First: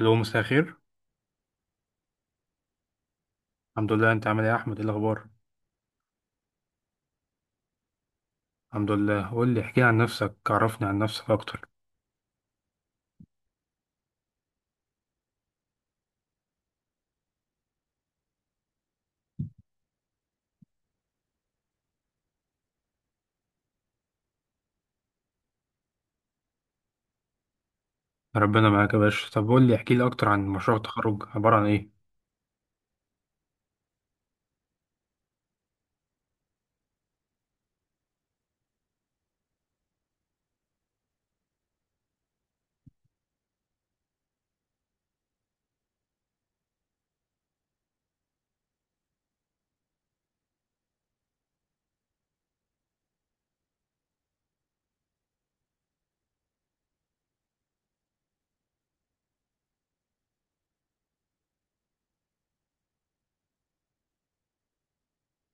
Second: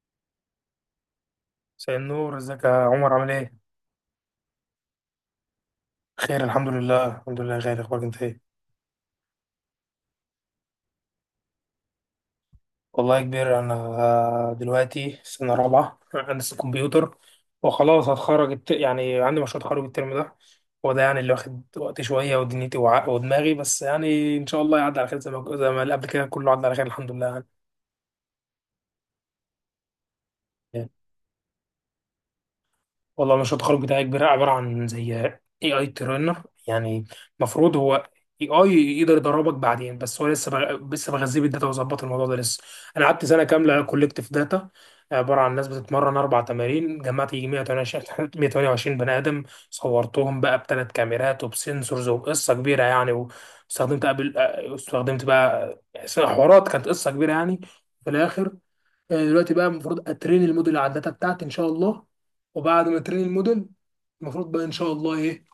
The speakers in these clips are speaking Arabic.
الو، مساء الخير. مساء النور، ازيك يا عمر؟ عامل ايه؟ الحمد لله، انت عامل ايه يا احمد؟ ايه الاخبار؟ خير، الحمد لله الحمد لله. خير اخبارك انت ايه؟ الحمد لله. قول لي احكي لي عن نفسك، عرفني عن نفسك اكتر. والله يا كبير، انا دلوقتي سنة رابعة هندسة كمبيوتر، وخلاص هتخرج يعني عندي مشروع تخرج الترم ده. هو ده يعني اللي واخد وقت شوية ودنيتي ودماغي، بس يعني ان شاء الله يعدي على خير، زي ما اللي قبل كده كله عدى على خير الحمد لله. ربنا معاك يا باشا. طب قول لي احكي لي اكتر عن مشروع يعني التخرج، عبارة عن ايه؟ ان والله مشروع التخرج بتاعي كبير، عبارة عن زي اي اي ترينر يعني. المفروض هو اي اي يقدر يدربك بعدين، بس هو لسه بغذيه بالداتا وظبط الموضوع ده لسه. انا قعدت سنة كاملة كولكتيف داتا، عبارة عن ناس بتتمرن اربع تمارين، جمعت يجي 128 128 بني ادم. صورتهم بقى بثلاث كاميرات وبسنسورز وقصة كبيرة يعني، واستخدمت قبل استخدمت بقى حوارات، كانت قصة كبيرة يعني. في الاخر دلوقتي بقى المفروض اترين الموديل على الداتا بتاعتي ان شاء الله، وبعد ما ترين الموديل المفروض بقى ان شاء الله ايه,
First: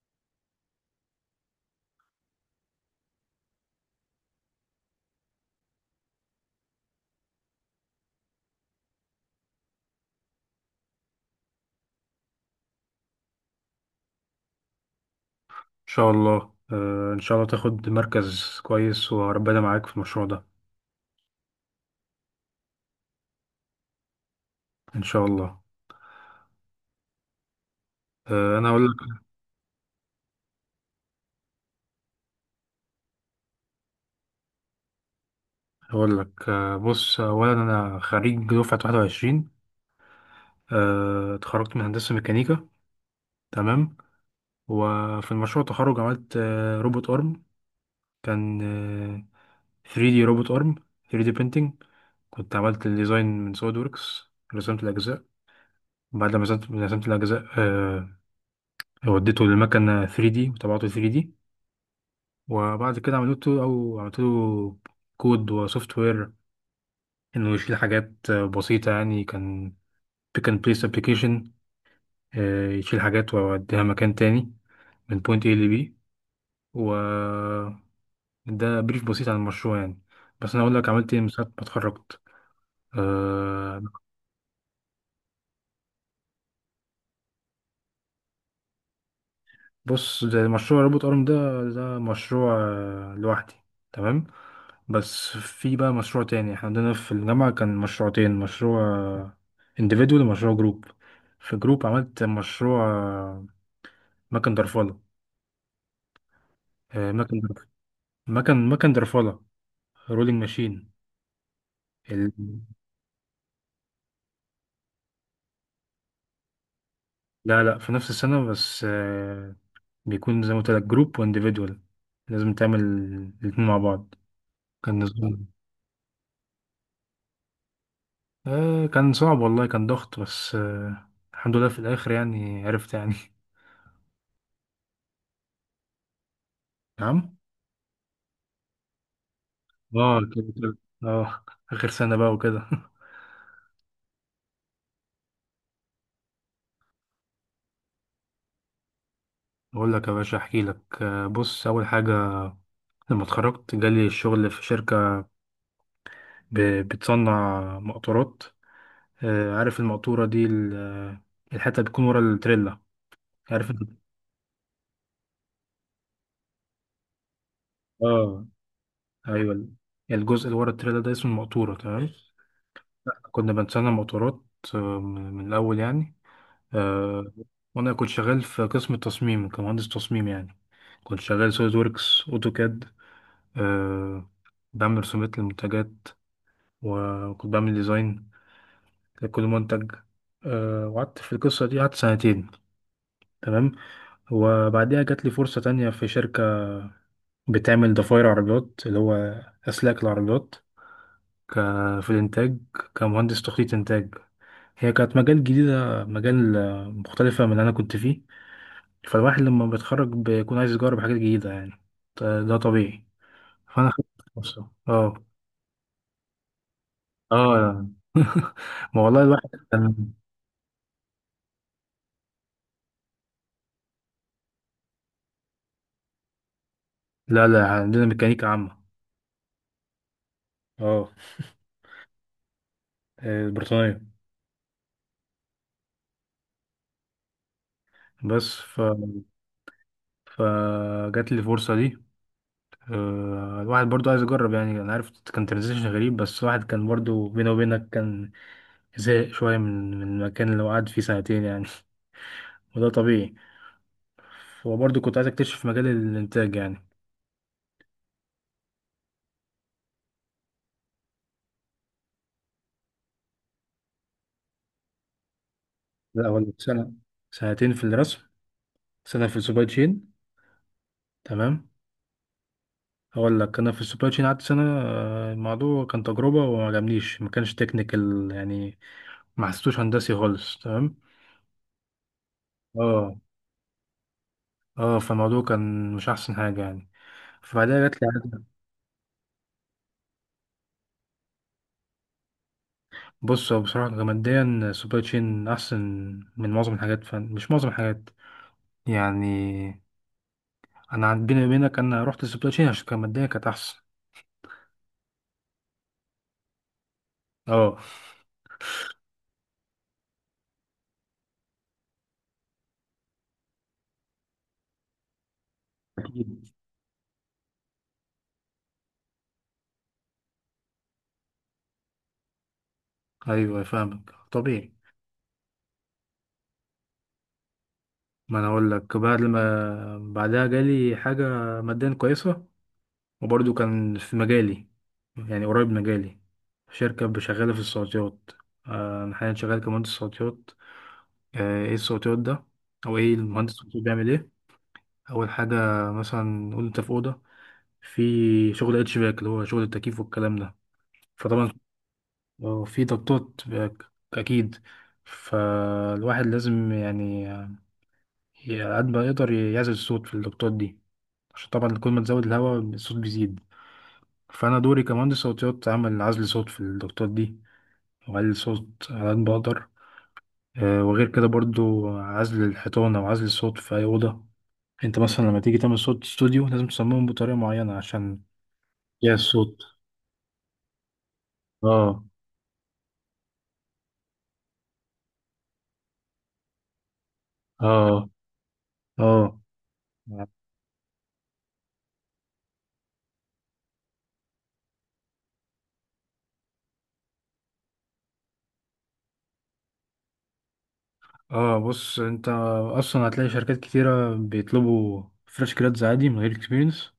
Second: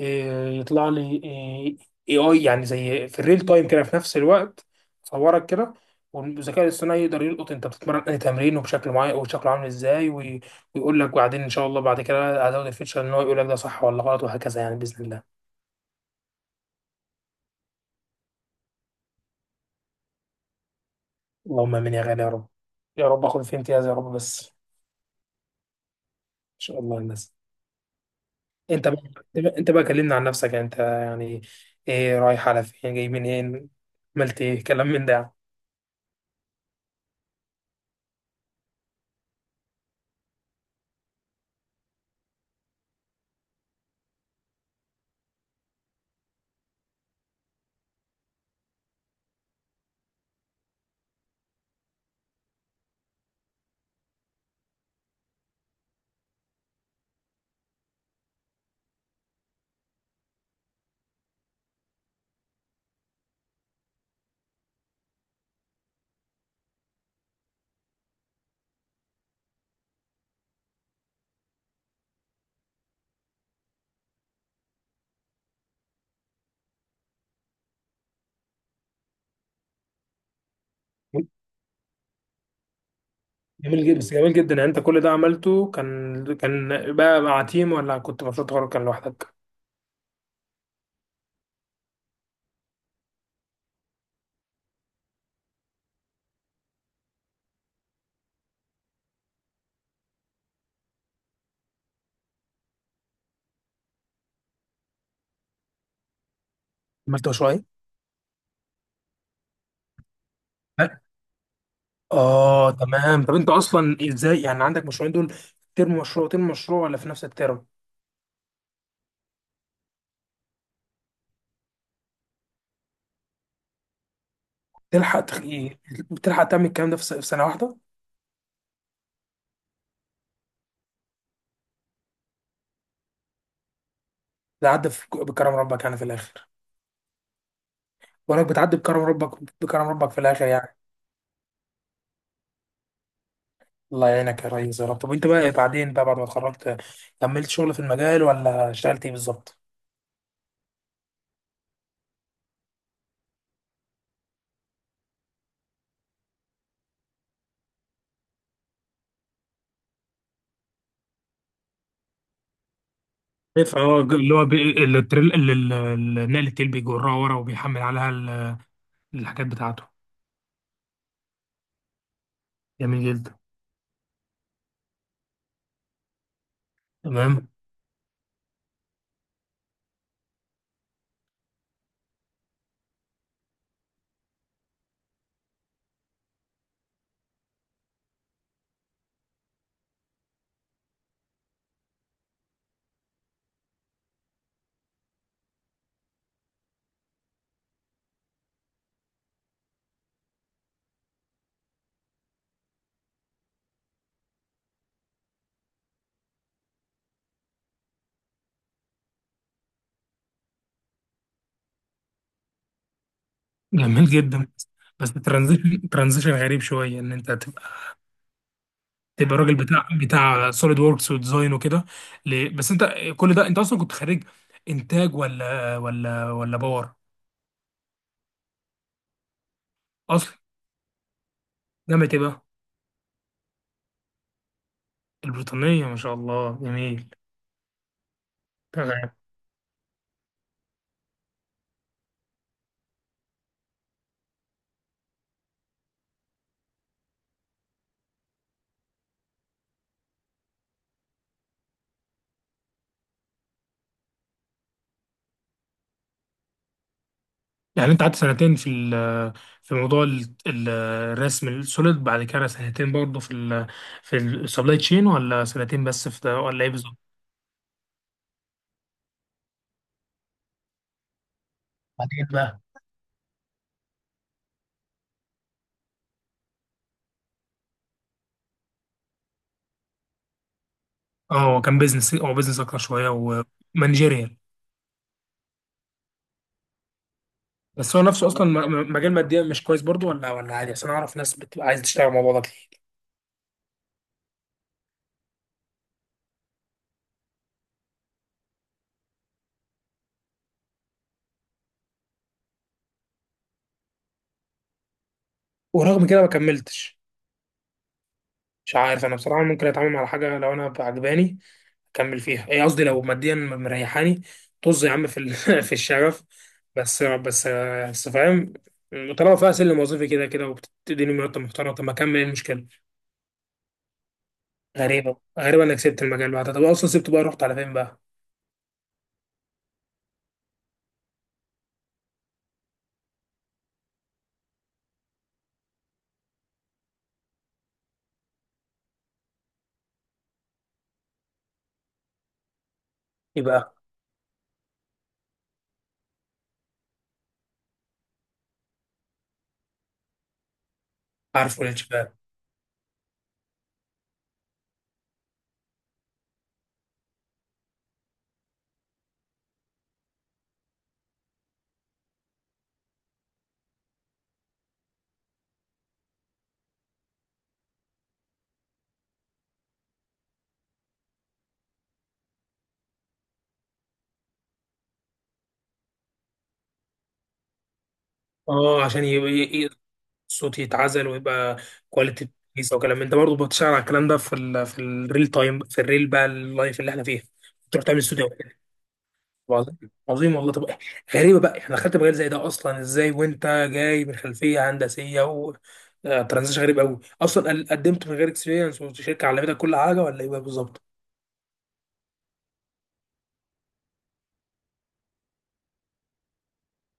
إيه يطلع لي اي اي، يعني زي في الريل تايم كده، في نفس الوقت صورك كده والذكاء الاصطناعي يقدر يلقط انت بتتمرن اي تمرين وبشكل معين وشكله عامل ازاي، ويقول لك. وبعدين ان شاء الله بعد كده هزود الفيتشر ان هو يقول لك ده صح ولا غلط وهكذا يعني باذن الله. شاء الله. ان شاء الله تاخد مركز كويس، وربنا معاك في المشروع ده. اللهم امين يا غالي، يا رب. يا رب اخد فيه امتياز يا رب، بس ان ان شاء الله. شاء الله. الناس انا اقول انت بقى، لك انت بقى كلمنا عن نفسك انت يعني. ايه؟ رايح على فين جاي منين، عملت ايه، كلام من ده يعني. اقول لك بص، اولا انا خريج دفعة 21. اتخرجت من هندسة ميكانيكا. تمام. وفي المشروع التخرج عملت روبوت ارم. كان آه، 3D روبوت ارم، 3D printing. كنت عملت الديزاين من سوليد وركس، رسمت الاجزاء. بعد ما رسمت الاجزاء، وديته للمكنه 3D وطبعته 3D. وبعد كده عملت له كود وسوفت وير، انه يشيل حاجات بسيطه، يعني كان pick and place application. يشيل حاجات ويوديها مكان تاني، من point A ل B. و ده بريف بسيط عن المشروع، يعني بس انا اقول لك عملت ايه من ساعه ما اتخرجت. آه، جميل جدا، يعني انت كل ده عملته كان بقى مع تيم، ولا كنت مشروع تخرج كان لوحدك؟ بص، ده مشروع روبوت ارم. ده مشروع لوحدي. تمام. بس في بقى مشروع تاني، احنا عندنا في الجامعة كان مشروعتين: مشروع انديفيدوال ومشروع جروب. في جروب عملت مشروع مكن درفلة. آه، عملت مكن مشروعين؟ درف- مكن درفلة، رولينج ماشين. لا. ال... اه تمام. طب انت اصلا ازاي يعني عندك مشروعين دول؟ ترم مشروع ترم مشروع ولا في نفس لا الترم؟ لا، في نفس السنة، بس بيكون زي ما قلت لك، جروب وانديفيدوال، لازم تعمل الاتنين مع بعض. كان تلحق تخ... نظام. ايه؟ تلحق تعمل الكلام ده في سنه واحده؟ كان صعب، والله كان ضغط، بس الحمد لله في الآخر، يعني عرفت يعني بكرم ربك يعني في الاخر. نعم. وانك بتعدي بكرم ربك في اه، الاخر كده كده. يعني. اه. آخر سنة بقى وكده الله يعينك يا ريس، يا رب. طب وانت بقى، إيه بعدين بقى بعد ما اتخرجت؟ كملت شغل في المجال ولا اشتغلت ايه بالظبط؟ أقول لك يا باشا، أحكي لك بص، أول حاجة لما اتخرجت جالي الشغل في شركة بتصنع مقطورات. عارف المقطورة دي، الحتة اللي بتكون ورا التريلا، عارف انت؟ فهو اللي هو بي... اللي التريل... اللي ال- ال- نقل التيل بيجرها ورا وبيحمل عليها اه. الحاجات أيوه. بتاعته. الجزء اللي ورا التريلا ده اسمه المقطورة، تمام. جميل جدا. كنا بنصنع مقطورات من الأول يعني. آه، تمام. وانا كنت شغال في قسم التصميم كمهندس تصميم يعني، كنت شغال سوليد ووركس اوتوكاد. أه. بعمل رسومات للمنتجات، وكنت بعمل ديزاين لكل منتج. أه. وقعدت في القصة دي قعدت سنتين. تمام. وبعديها جات لي فرصة تانية في شركة بتعمل ضفاير عربيات، اللي هو أسلاك العربيات، في الإنتاج، كمهندس تخطيط إنتاج. هي كانت مجال جديدة، مجال مختلفة من اللي أنا كنت فيه. فالواحد لما بيتخرج بيكون عايز يجرب حاجات جديدة يعني، ده طبيعي. فأنا خدت جميل جدا. فرصة. بس اه. ترانزيشن غريب شويه، ان انت تبقى اه، ما والله تبقى الواحد راجل بتاع كان. سوليد ووركس وديزاين وكده. بس انت كل ده، انت اصلا كنت خريج انتاج ولا باور لا لا، عندنا ميكانيكا عامة. اصلا؟ اه. جامعه ايه بقى؟ بريطانية. البريطانيه، ما شاء الله جميل. بس ف... تمام. فجات لي الفرصة دي. الواحد برضو عايز يجرب يعني، أنا عارف كان ترانزيشن غريب، بس الواحد كان برضو بينه وبينك كان زهق شوية من المكان اللي هو قعد فيه سنتين يعني وده طبيعي، وبرضو كنت عايز أكتشف مجال الإنتاج يعني. يعني انت قعدت سنتين في موضوع الرسم السوليد، بعد كده سنتين برضه في ال في السبلاي تشين، ولا سنتين بس في لا ده، ولا ولا ايه سنة. بالظبط؟ سنتين في الرسم، سنة في السوبر تشين. تمام. بعدين بقى. هقول لك، أنا في السوبر تشين قعدت سنة. الموضوع كان تجربة وما عجبنيش، ما كانش تكنيكال يعني، ما حسيتوش هندسي خالص. تمام. اه هو كان بيزنس، هو بيزنس اكتر شويه اه. ومانجيريال. اه. فالموضوع كان مش أحسن حاجة يعني، فبعدها بس جات هو لي نفسه عزة. اصلا مجال ماديا مش كويس برضه، ولا ولا عادي؟ عشان اعرف ناس بتبقى عايزه تشتغل مع بعضها كتير. بص، هو بصراحة كماديا السوبر تشين أحسن من معظم الحاجات، مش معظم الحاجات يعني. بيني وبينك، أنا رحت السوبر تشين عشان كماديا كانت أحسن. ورغم كده ما كملتش. اه. مش عارف، انا بصراحه ممكن اتعامل مع حاجه لو انا عجباني كمل فيها. ايه قصدي؟ لو ماديا مريحاني، طز يا عم في الشغف. أكيد. بس فاهم. طالما فيها سلم وظيفي كده كده وبتديني مرتب محترم، طب ما اكمل، إيه المشكله؟ أيوه، فاهمك طبيعي. غريبه انك سبت المجال بعدها. طب اصلا سبته بقى رحت على فين بقى؟ ما انا اقول لك، بعد ما بعدها جالي حاجه ماديا كويسه، وبرضه كان في مجالي، يعني قريب مجالي، شركه شغاله في الصوتيات. انا حاليا شغال كمهندس صوتيات. ايه الصوتيات ده؟ او ايه المهندس يبقى الصوتي بيعمل ايه؟ اول حاجه، مثلا نقول انت في اوضه، في شغل اتش باك، اللي هو شغل التكييف والكلام ده. فطبعا عارفه الانشغال. في ضغطات اكيد، فالواحد لازم يعني على قد ما يقدر يعزل الصوت في الضغطات دي، عشان طبعا كل ما تزود الهواء الصوت بيزيد. فأنا دوري كمهندس صوتيات أعمل عزل صوت في الضغطات دي، وأقلل صوت على قد ما بقدر. وغير كده برضو عزل الحيطان أو عزل الصوت في أي أوضة. أنت مثلا لما تيجي تعمل صوت استوديو لازم تصممه بطريقة معينة عشان اه، عشان يا يبقى الصوت. صوتي يتعزل ويبقى اه. كواليتي كويسه، وكلام من ده. برضه بتشتغل على الكلام ده في ال في الريل تايم، في الريل بقى اللايف اللي احنا فيه، تروح تعمل اه. استوديو. اه. عظيم. عظيم والله. طب غريبه بقى، احنا دخلت مجال زي ده اصلا ازاي وانت جاي من خلفيه هندسيه و ترانزيشن غريب قوي اصلا؟ قدمت من غير اكسبيرينس والشركه علمتك كل حاجه، ولا ايه بقى بالظبط؟ اه. بص، انت اصلا هتلاقي شركات كتيرة بيطلبوا فريش جرادز عادي من غير اكسبيرينس،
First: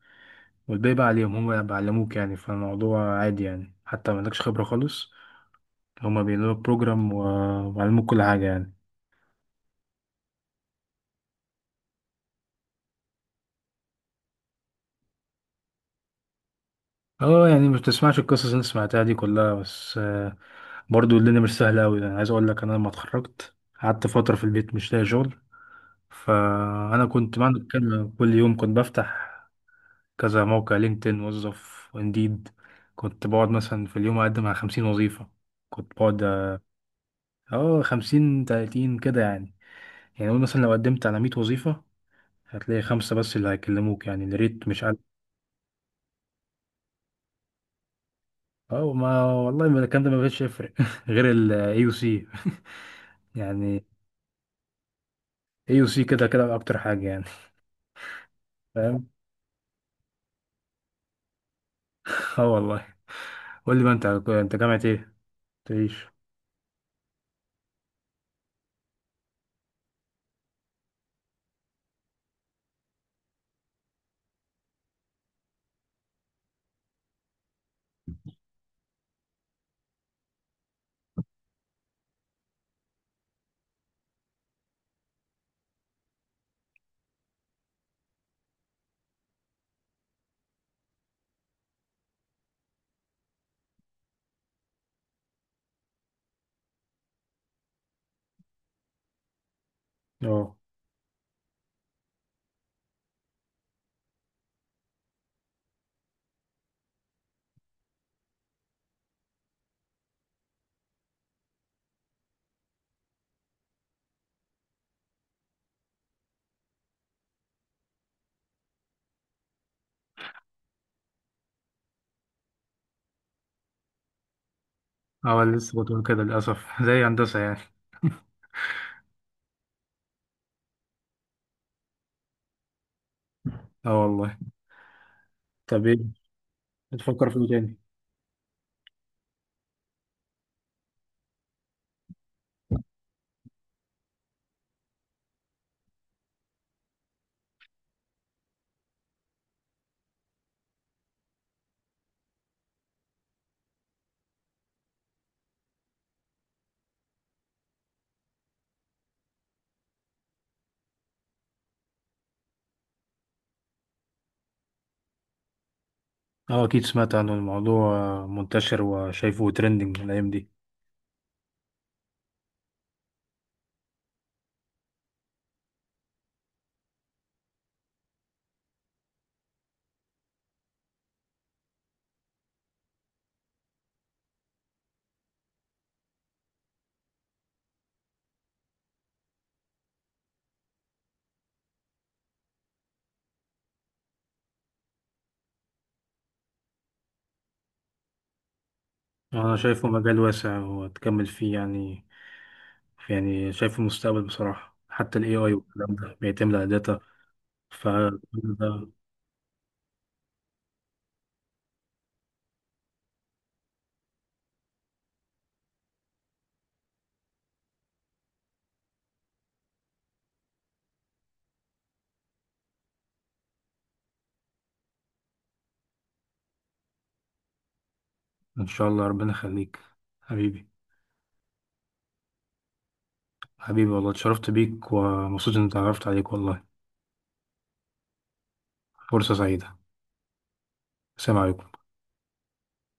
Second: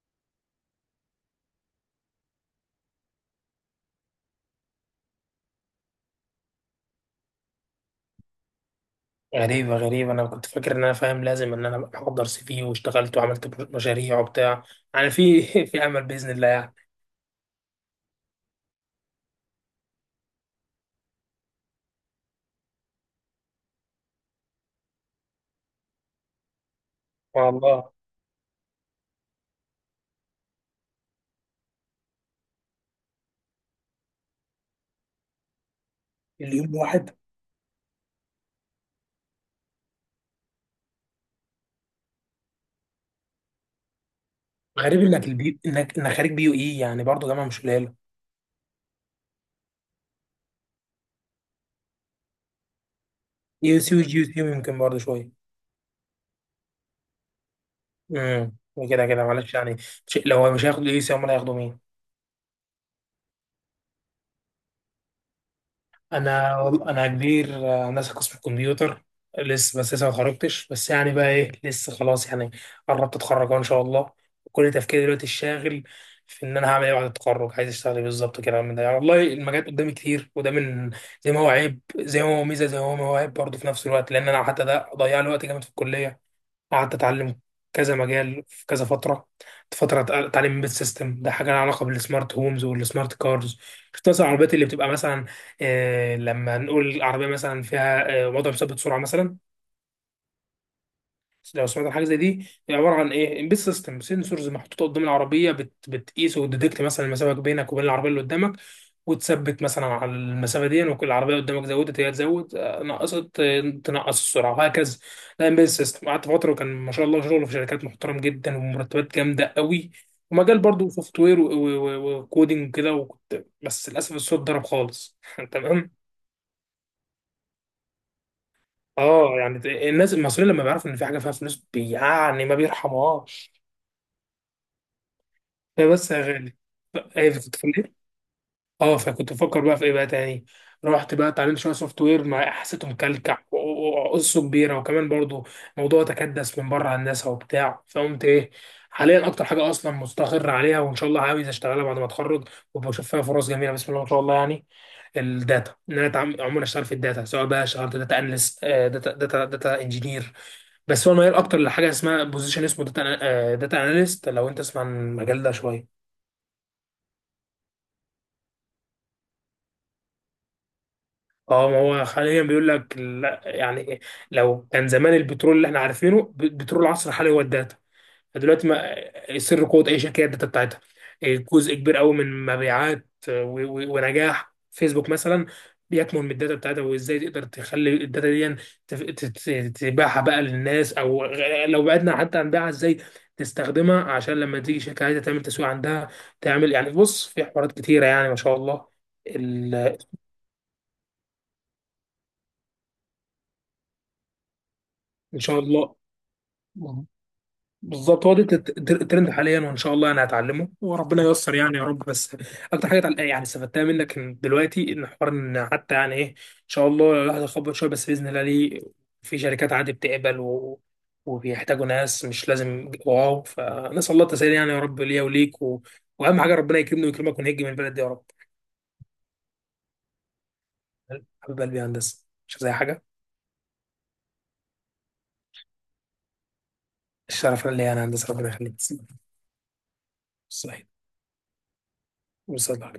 والباقي بقى عليهم، هم بيعلموك يعني. فالموضوع عادي يعني، حتى ما عندكش خبرة خالص، هما بيعملوا بروجرام و- وعلموك كل حاجة يعني. غريبة أنا كنت فاكر إن أنا فاهم لازم إن أنا أحضر سي في واشتغلت وعملت مشاريع وبتاع، يعني في أمل بإذن الله يعني. اه. يعني مش بتسمعش القصص اللي انت سمعتها دي كلها، بس برضو الدنيا مش سهلة أوي يعني. عايز أقول لك، أنا لما اتخرجت قعدت فترة في البيت مش لاقي شغل. فأنا كنت بعمل والله. كده، كل يوم كنت بفتح كذا موقع، لينكدين، وظف، وانديد. كنت بقعد مثلا في اليوم أقدم على 50 وظيفة. كنت بقعد، اليوم الواحد. اه، 50 30 كده يعني. يعني قول مثلا لو قدمت على 100 وظيفة، هتلاقي خمسة بس اللي هيكلموك، يعني الريت مش. غريب إنك إنك خارج بي يو إي، يعني برضه جامعة مش قليلة. اه، ما والله، ما الكلام ده ما بقتش يفرق غير الاي يو سي يو يعني. سي وجي يو سي يمكن برضه شوية. اي يو سي كده كده اكتر حاجه يعني. امم كده فاهم. كده معلش يعني. شيء لو مش هياخدوا اي سي، امال هياخدوا مين؟ اه، والله. قول لي بقى، انت جامعه ايه؟ تعيش. انا كبير هندسه قسم الكمبيوتر. لسه، بس لسه ما اتخرجتش، بس يعني بقى ايه، لسه خلاص يعني، قربت اتخرج أهو ان شاء الله. كل تفكيري دلوقتي الشاغل في ان انا هعمل ايه بعد التخرج، عايز اشتغل ايه بالظبط كده من ده يعني. والله المجالات قدامي كتير، وده من زي ما هو عيب زي ما هو ميزه، زي ما هو عيب برضه في نفس الوقت، لان انا حتى ده ضيع لي وقت جامد في الكليه، قعدت اتعلم كذا مجال في كذا فتره. تعليم البيت سيستم، ده حاجه لها علاقه بالسمارت هومز والسمارت كارز. شفت مثلا العربيات اللي بتبقى مثلا لما نقول العربيه مثلا فيها وضع مثبت سرعه مثلا. اه. لو سمعت عن حاجه زي دي، هي عباره عن ايه؟ امبيد سيستم، سنسورز محطوطه قدام العربيه بتقيس وتديتكت مثلا المسافه بينك وبين العربيه اللي قدامك، وتثبت مثلا على المسافه دي، وكل العربيه قدامك زودت هي تزود، نقصت تنقص السرعه وهكذا. ده امبيد سيستم. قعدت فتره وكان ما شاء الله شغله في شركات محترم جدا ومرتبات جامده قوي، ومجال برضه سوفت وير وكودينج وكده، وكنت، بس للاسف الصوت ضرب خالص اه، لسه كنت تمام. بقول كده للاسف زي هندسه يعني. اه يعني الناس المصريين لما بيعرفوا ان في حاجه فيها فلوس يعني ما بيرحموهاش. اه، والله. طب هي ايه بس يا غالي، بتفكر ايه، فيه تاني؟ بتتفلت. اه، فكنت بفكر بقى في ايه بقى تاني. رحت بقى اتعلمت شويه سوفت وير مع حسيته مكلكع وقصه كبيره، وكمان برضو موضوع تكدس من بره هندسه وبتاع، فقمت ايه، حاليا اكتر حاجه اصلا مستقر عليها وان شاء الله عاوز اشتغلها بعد ما اتخرج، وبشوف فيها فرص جميله بسم الله ما شاء الله يعني، الداتا. ان انا عموما اشتغل في الداتا، سواء بقى اشتغلت داتا اناليست داتا انجينير، بس هو الميال اكتر لحاجه اسمها بوزيشن اسمه داتا اناليست. لو انت تسمع عن المجال ده شويه. اه، اكيد سمعت عن الموضوع، منتشر وشايفه ترندنج الايام دي. اه ما هو حاليا بيقول لك، لا يعني، لو كان زمان البترول اللي احنا عارفينه، بترول العصر الحالي هو الداتا. فدلوقتي ما سر قوة أي شركة هي الداتا بتاعتها. جزء كبير قوي من مبيعات ونجاح فيسبوك مثلا بيكمن من الداتا بتاعتها، وازاي تقدر تخلي الداتا دي تف- تت- تبيعها بقى للناس، او لو بعدنا حتى عن بيعها، ازاي تستخدمها عشان لما تيجي شركة عايزة تعمل تسويق عندها تعمل يعني، بص في حوارات كتيرة يعني ما شاء الله اه، انا شايفه ال- مجال واسع وتكمل فيه يعني، يعني شايفه المستقبل بصراحه، حتى الاي ان اي شاء الله. والكلام ده بيعتمد على داتا. ف بالظبط، هو ده الترند حاليا، وان شاء الله انا هتعلمه وربنا ييسر يعني يا رب بس. اكتر حاجه يعني استفدتها منك، إن دلوقتي ان حوار ان حتى يعني ايه ان شاء الله الواحد يخبط شويه، بس باذن الله ليه في شركات عادي بتقبل وبيحتاجوا ناس مش لازم واو، فنسال الله التسهيل يعني يا رب ليا وليك واهم حاجه ربنا يكرمني ويكرمك ونهج من البلد دي يا رب. ان شاء الله ربنا يخليك حبيبي. حبيب قلبي يا هندسه مش زي حاجه. حبيبي والله، اتشرفت بيك ومبسوط اني اتعرفت عليك والله. الشرف ليا انا هندسه ربنا يخليك. فرصة سعيدة. صحيح. السلام عليكم. وصلى